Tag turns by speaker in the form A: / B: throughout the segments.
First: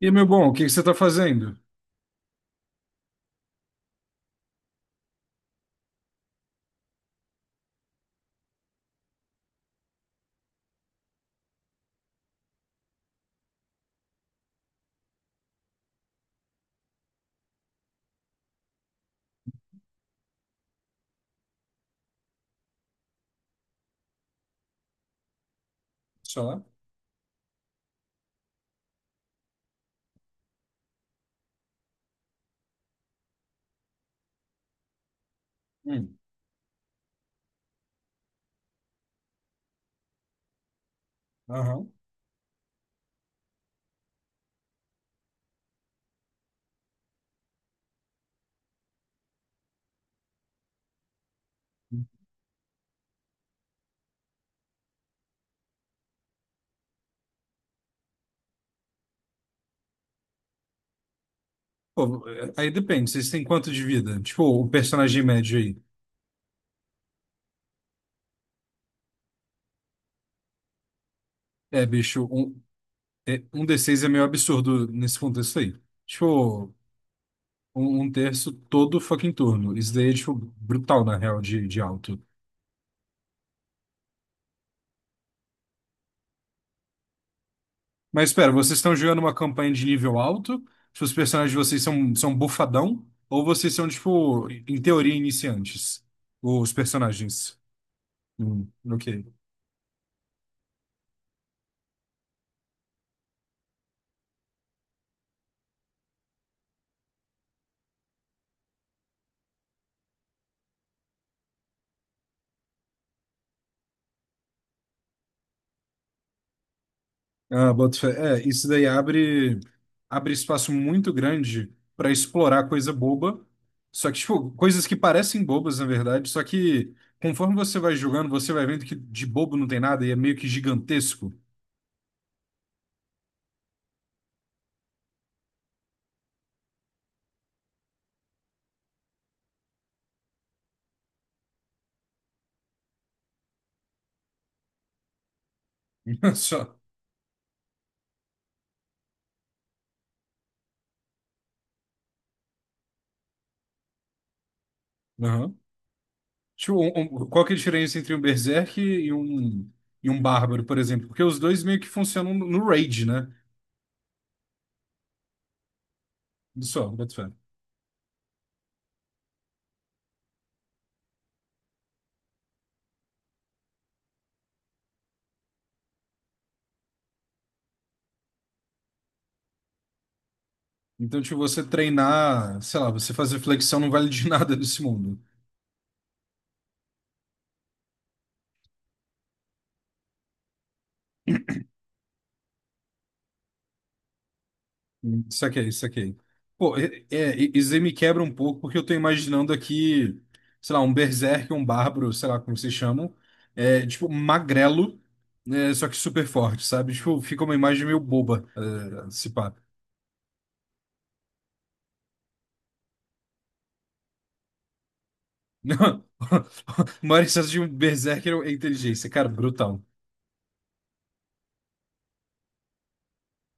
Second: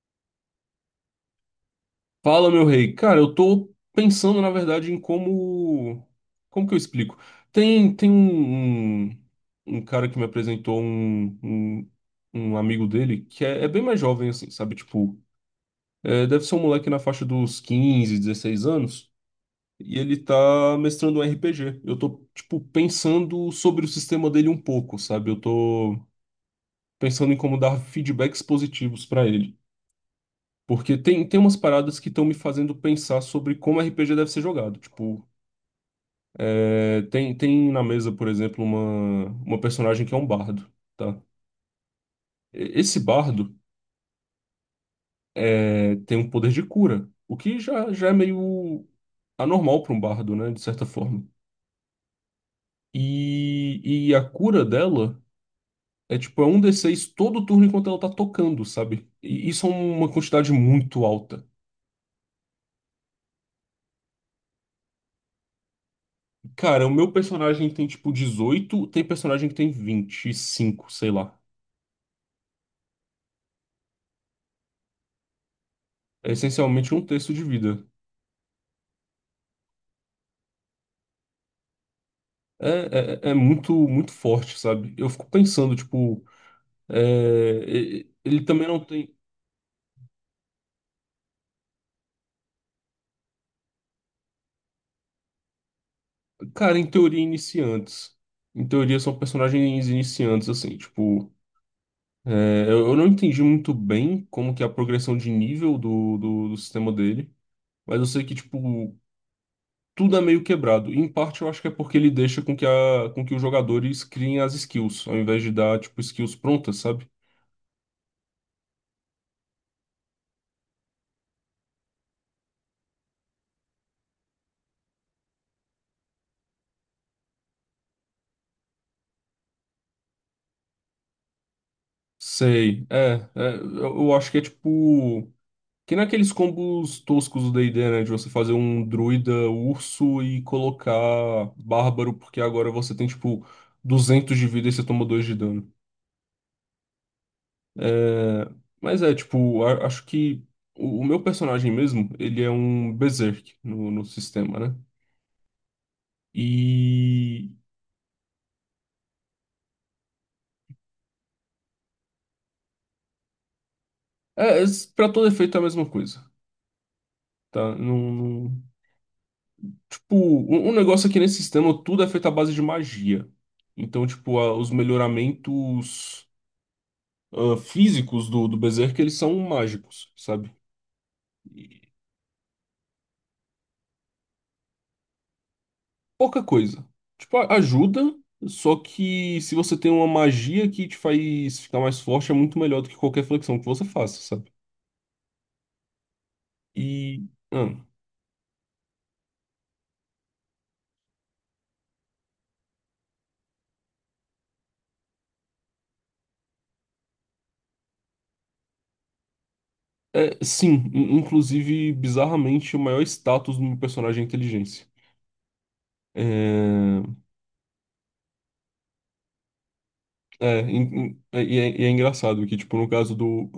A: E, meu bom, o que que você está fazendo?
B: Fala, meu rei. Cara, eu tô pensando, na verdade, em Como que eu explico? Tem um cara que me apresentou um amigo dele que é bem mais jovem, assim, sabe? Tipo, deve ser um moleque na faixa dos 15, 16 anos, e ele tá mestrando um RPG. Eu tô, tipo, pensando sobre o sistema dele um pouco, sabe? Eu tô
A: Só?
B: pensando em como dar feedbacks positivos pra ele. Porque tem umas paradas que estão me fazendo pensar sobre como RPG deve ser jogado. Tipo,
A: Hum,
B: tem na mesa, por exemplo, uma personagem que é um bardo, tá?
A: aham.
B: Esse bardo é, tem um poder de cura, o que já é meio anormal para um bardo, né? De certa forma. E, e a cura dela é tipo, é um d seis todo turno enquanto ela tá tocando, sabe? E isso é uma quantidade muito alta.
A: Pô, é, aí depende, vocês têm quanto de vida? Tipo, o personagem médio aí.
B: Cara, o meu personagem tem tipo 18, tem personagem que tem 25, sei lá.
A: É, bicho, um D6 é meio absurdo nesse contexto aí.
B: É
A: Tipo,
B: essencialmente um terço de vida.
A: um terço todo fucking turno. Isso daí é, tipo, brutal, na real, de alto.
B: É muito, muito forte, sabe? Eu fico pensando, tipo,
A: Mas
B: ele
A: espera,
B: também
A: vocês
B: não
A: estão
B: tem.
A: jogando uma campanha de nível alto? Tipo, os personagens de vocês são, são bufadão? Ou vocês são, tipo, em teoria, iniciantes? Os
B: Cara, em teoria,
A: personagens.
B: iniciantes. Em teoria, são
A: Ok.
B: personagens iniciantes, assim, tipo. Eu não entendi muito bem como que é a progressão de nível do sistema dele. Mas eu sei que tudo é meio quebrado. E, em parte eu acho que é porque ele deixa com que, a, com que os jogadores criem as skills, ao invés de dar, tipo, skills prontas, sabe?
A: Ah, boto fé. É, isso daí abre espaço muito grande para explorar coisa boba. Só que, tipo, coisas que parecem bobas, na verdade. Só que conforme você vai jogando, você vai vendo que de bobo não tem nada e é meio que gigantesco.
B: Sei, eu acho que é tipo. Que nem aqueles combos toscos do D&D, né? De você fazer um druida urso e colocar bárbaro, porque agora você tem, tipo, 200 de vida e você toma 2 de dano.
A: Só.
B: É, mas é, tipo, acho que o meu personagem mesmo, ele é um berserk no sistema, né?
A: Aham. Tipo, qual
B: E
A: que é a diferença entre um Berserk e um Bárbaro, por exemplo? Porque os dois meio que funcionam no raid, né?
B: é, pra todo efeito é a mesma coisa,
A: Só, boto fé.
B: tá? Tipo, um negócio aqui nesse sistema, tudo é feito à base de magia. Então, tipo, os melhoramentos físicos do Berserk, eles são mágicos, sabe?
A: Então, tipo, você
B: E
A: treinar, sei lá, você fazer flexão não vale de nada nesse mundo.
B: pouca coisa. Tipo, ajuda, só que se você tem uma magia que te faz ficar mais forte, é muito melhor do que qualquer flexão que você faça, sabe?
A: Hum. Saquei, saquei. Pô,
B: E...
A: isso aí
B: ah,
A: me quebra um pouco, porque eu tô imaginando aqui, sei lá, um berserk, um bárbaro, sei lá como vocês chamam, é, tipo, magrelo, né, só que super forte, sabe? Tipo, fica uma imagem meio boba, é, se pá.
B: é, sim, inclusive, bizarramente, o maior status do meu personagem é inteligência.
A: Não,
B: É,
A: O maior excesso de um berserker é inteligência, cara, brutal.
B: E é engraçado que, tipo, no caso do.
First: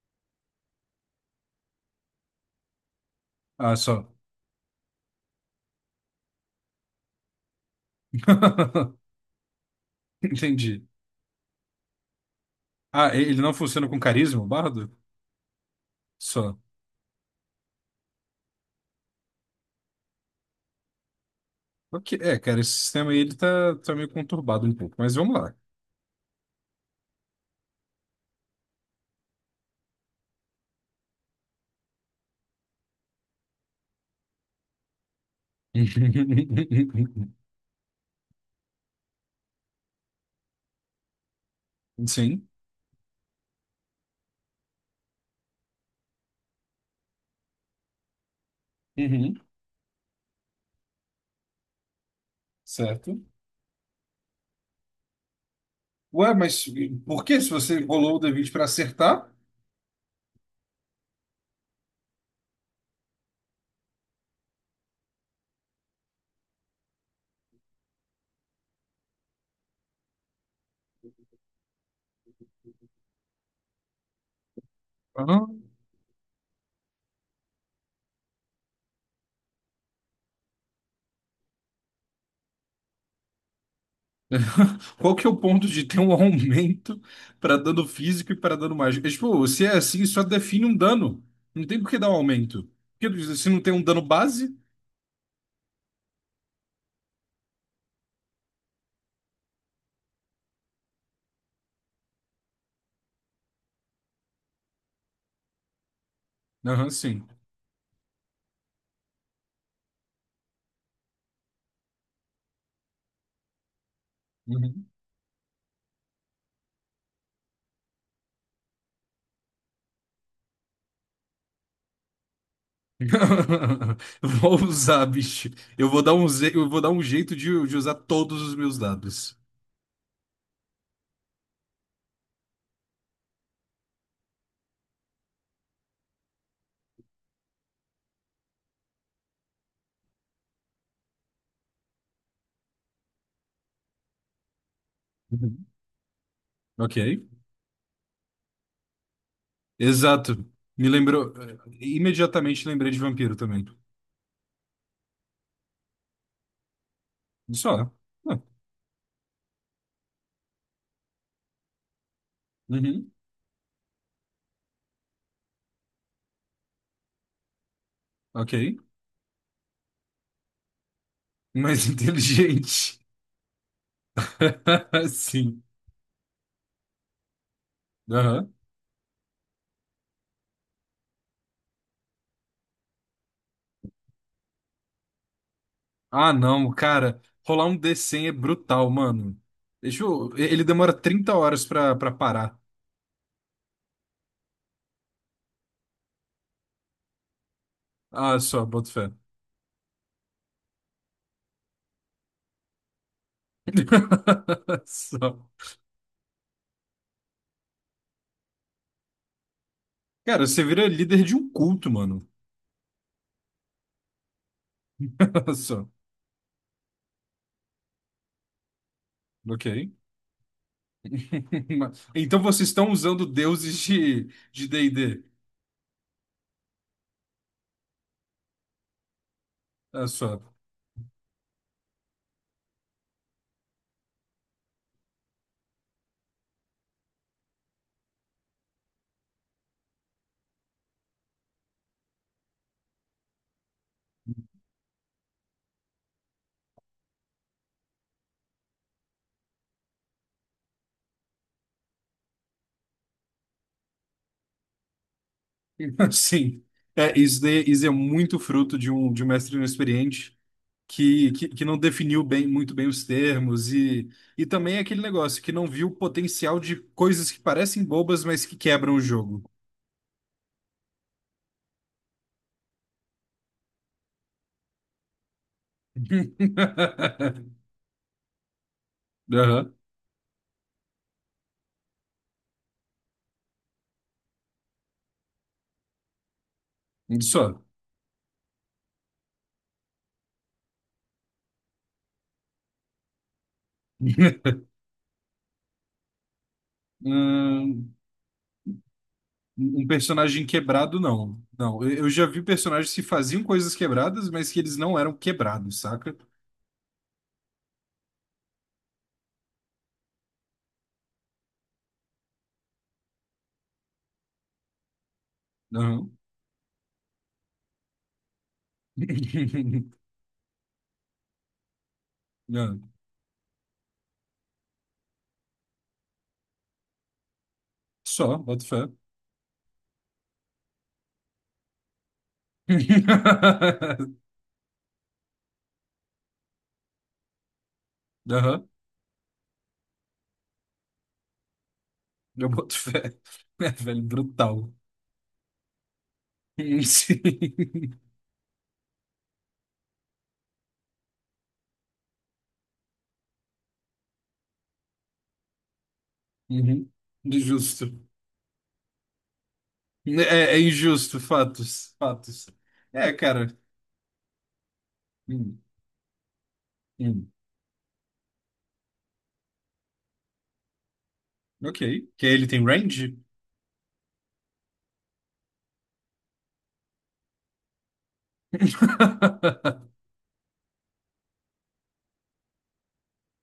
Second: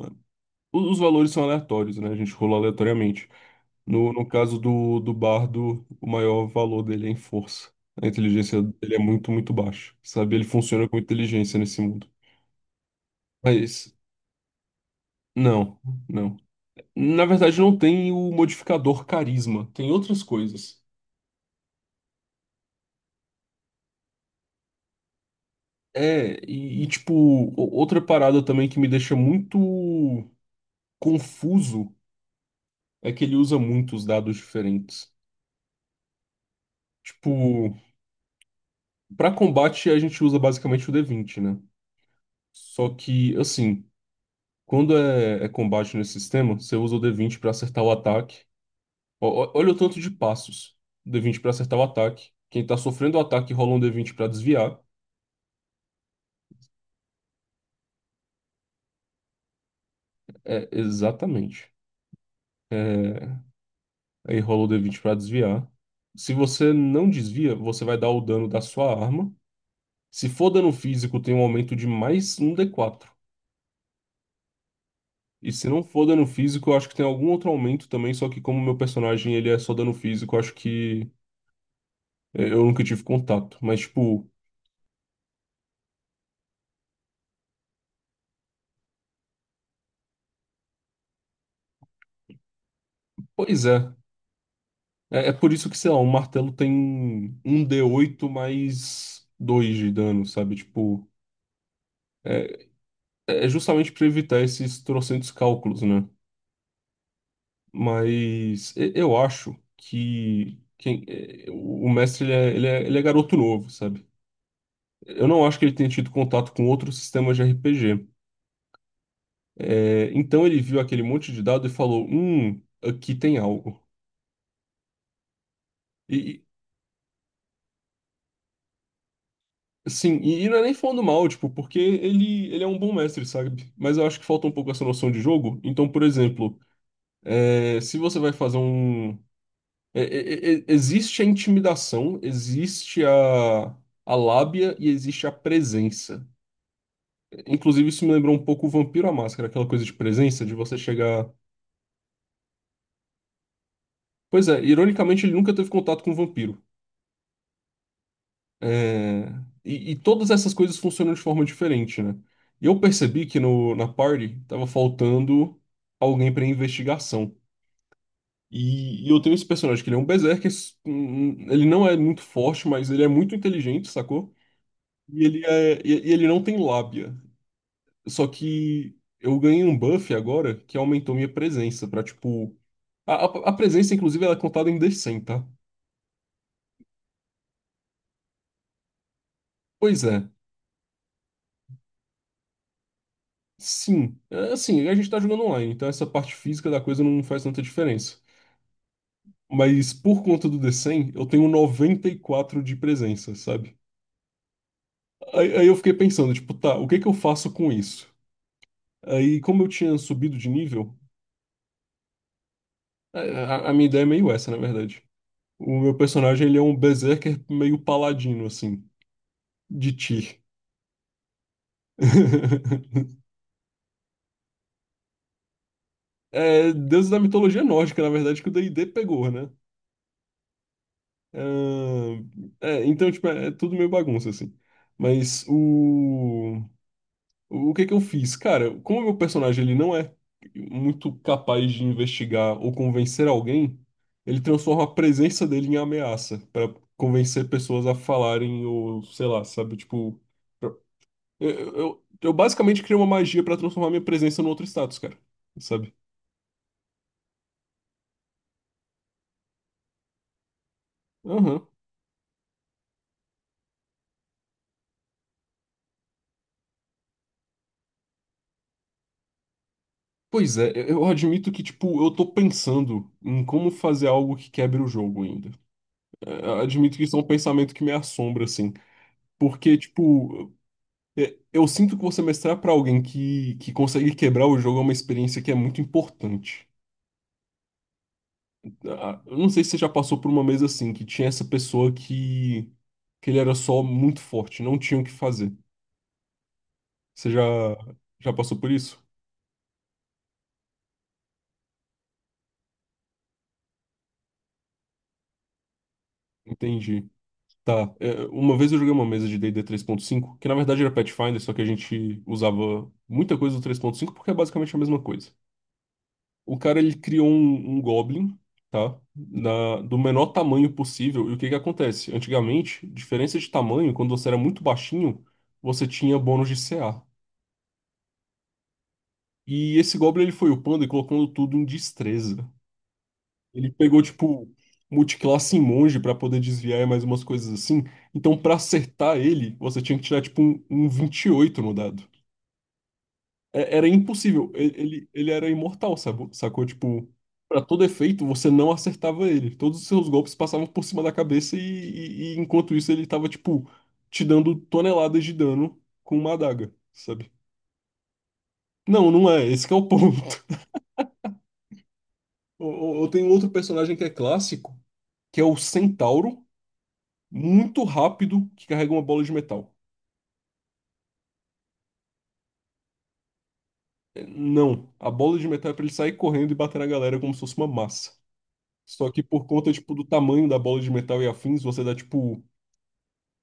B: Os valores são aleatórios, né? A gente rolou aleatoriamente.
A: Ah, só.
B: No caso do bardo, o maior valor dele é em força. A inteligência dele é muito, muito baixa, sabe? Ele
A: Entendi.
B: funciona com inteligência nesse mundo.
A: Ah, ele não funciona
B: Mas,
A: com carisma, o bardo?
B: não, não.
A: Só.
B: Na verdade, não tem o modificador carisma, tem outras coisas.
A: Ok, é, cara, esse sistema aí, ele tá meio conturbado um pouco, mas vamos lá.
B: É, tipo, outra parada também que me deixa muito confuso é que ele usa muitos dados diferentes. Tipo, pra combate a gente usa basicamente o D20, né?
A: Sim.
B: Só que, assim, quando é combate nesse sistema, você usa o D20 pra acertar o ataque. Ó,
A: Uhum.
B: ó, olha o tanto de passos. D20 pra acertar o ataque. Quem tá sofrendo o
A: Certo.
B: ataque rola um D20 pra desviar.
A: Ué, mas por que se você rolou o D20 para acertar?
B: É, exatamente. É, aí rola o D20 pra desviar. Se você não desvia, você vai dar o dano da sua arma. Se for dano físico, tem um aumento de mais um D4.
A: Ah,
B: E se não for dano físico, eu acho que tem algum outro aumento também, só que como meu personagem ele é só dano físico, eu acho que eu nunca tive contato. Mas, tipo,
A: Qual que é o ponto de ter um aumento para dano físico e para dano mágico? É, tipo, se é assim, só define um dano. Não tem por que dar um aumento. Porque se não
B: pois
A: tem um
B: é.
A: dano base.
B: É, é por isso que, sei lá, o martelo tem um d oito mais 2 de dano, sabe? Tipo, é, é justamente pra evitar esses trocentos cálculos, né?
A: Aham, sim.
B: Mas eu acho que quem, é, o mestre ele é garoto novo, sabe?
A: Uhum.
B: Eu não acho que ele tenha tido contato com outros sistemas de RPG. É, então ele viu aquele monte de dado e falou: aqui tem algo.
A: Vou usar, bicho. Eu vou dar
B: E,
A: eu vou dar um jeito de usar todos os meus dados.
B: e não é nem falando mal, tipo, porque ele é um bom mestre, sabe? Mas eu acho que falta um pouco essa noção de jogo. Então, por exemplo, é, se você vai fazer um. Existe a intimidação, existe a lábia e existe a presença.
A: Ok.
B: Inclusive, isso me lembrou um pouco o Vampiro à Máscara, aquela coisa de presença,
A: Exato.
B: de você
A: Me
B: chegar.
A: lembrou. Imediatamente lembrei de vampiro também.
B: Pois é, ironicamente, ele nunca teve contato com o vampiro.
A: Só. Ah,
B: É, e todas essas coisas funcionam de forma diferente, né? E eu
A: uhum.
B: percebi que no, na party tava faltando alguém pra investigação.
A: Ok.
B: E eu tenho esse personagem que ele é um berserker, ele
A: Mais
B: não é muito forte, mas
A: inteligente.
B: ele é muito inteligente, sacou? E ele,
A: Sim.
B: e ele não tem lábia. Só
A: Aham.
B: que eu ganhei um buff agora que aumentou minha presença pra, tipo... a presença, inclusive, ela é contada em D100, tá?
A: Ah, não, cara. Rolar um D100 é brutal, mano. Deixa
B: Pois é.
A: eu... Ele demora 30 horas pra parar.
B: Sim, é, assim, a gente tá jogando online, então essa parte física da coisa não faz tanta diferença.
A: Ah, só, boto fé.
B: Mas por conta do D100, eu tenho 94 de presença, sabe?
A: Só.
B: Aí eu fiquei pensando, tipo, tá, o que que eu faço com isso? Aí, como eu tinha subido
A: Cara,
B: de
A: você vira
B: nível,
A: líder de um culto, mano.
B: a minha ideia é meio essa, na verdade. O
A: Só.
B: meu personagem, ele é um berserker meio paladino, assim,
A: Ok.
B: de Tyr.
A: Então vocês estão usando deuses de D&D.
B: É, deus da mitologia nórdica, na verdade, que o D&D pegou, né.
A: Olha só.
B: Ah, é, então, tipo, é, é tudo meio bagunça, assim. Mas o que que eu fiz? Cara, como o meu personagem ele não é muito capaz de investigar ou convencer alguém, ele transforma a presença dele em ameaça pra convencer pessoas a falarem ou, sei lá, sabe? Tipo, pra- eu, eu basicamente criei uma magia pra transformar minha presença num outro status, cara. Sabe?
A: Sim, é, isso, isso é muito fruto de um mestre inexperiente que
B: Aham.
A: não definiu bem, muito bem os termos e também é aquele negócio que não viu o potencial de coisas que parecem bobas, mas que quebram o jogo.
B: Pois é, eu admito que, tipo, eu tô pensando em como fazer algo que quebre o jogo ainda. É, eu admito que isso é um pensamento que me assombra, assim.
A: Aham,
B: Porque, tipo, é, eu sinto que você mestrar pra alguém que consegue quebrar o jogo é uma experiência que é muito importante.
A: Só.
B: Ah, eu não sei se você já passou por uma mesa assim, que tinha essa pessoa que ele era só muito forte, não tinha o que fazer. Você
A: Hum,
B: já passou por isso?
A: Um personagem quebrado, não. Não, eu já vi personagens que faziam coisas quebradas, mas que eles não eram quebrados, saca?
B: Entendi. Tá. É, uma vez eu joguei uma mesa de D&D 3.5, que na verdade era Pathfinder, só que a gente usava muita coisa do 3.5 porque é basicamente a mesma coisa.
A: Aham.
B: O cara ele criou um Goblin, tá? Do menor tamanho possível. E o que que acontece? Antigamente,
A: Não.
B: diferença de tamanho, quando você era muito baixinho, você tinha bônus de CA.
A: Só, boto fé.
B: E esse Goblin ele foi upando e colocando tudo em destreza. Ele pegou, tipo, multiclasse em monge pra poder desviar e mais umas coisas assim. Então, pra
A: Aham,
B: acertar ele, você tinha que tirar, tipo, um 28 no dado.
A: eu boto fé. É,
B: Era
A: velho,
B: impossível.
A: brutal.
B: Ele era imortal, sabe? Sacou? Tipo, pra todo
A: Sim.
B: efeito, você não acertava ele. Todos os seus golpes passavam por cima da cabeça e enquanto isso ele tava, tipo, te dando toneladas de dano com uma adaga,
A: Uhum.
B: sabe?
A: Justo.
B: Não, não é. Esse que é o ponto.
A: É, é injusto, fatos, fatos.
B: Eu
A: É,
B: tenho outro
A: cara.
B: personagem que é clássico, que é o
A: Hum,
B: Centauro,
A: hum.
B: muito rápido, que carrega uma bola de metal.
A: Ok. Que ele tem range?
B: É, não, a bola de metal é pra ele sair correndo e bater na galera como se fosse uma massa. Só que por conta, tipo, do tamanho da bola de metal e afins, você dá, tipo,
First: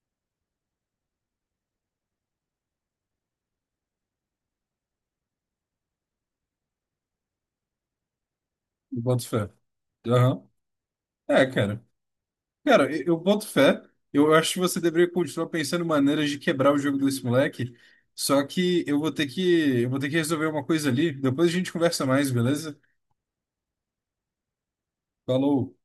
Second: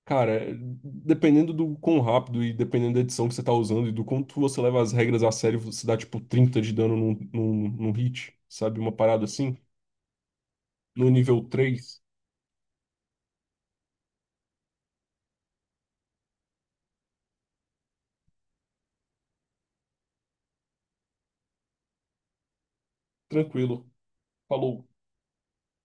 B: cara, dependendo do quão rápido e dependendo da edição que você tá usando e do quanto você leva as regras a sério, você dá, tipo, 30 de dano num hit, sabe? Uma
A: Eu
B: parada
A: boto fé.
B: assim,
A: Aham.
B: no nível
A: É, cara.
B: três.
A: Cara, eu boto fé. Eu acho que você deveria continuar pensando em maneiras de quebrar o jogo desse moleque. Só que eu vou ter que resolver uma coisa ali. Depois a gente conversa mais, beleza?
B: Tranquilo. Falou.
A: Falou.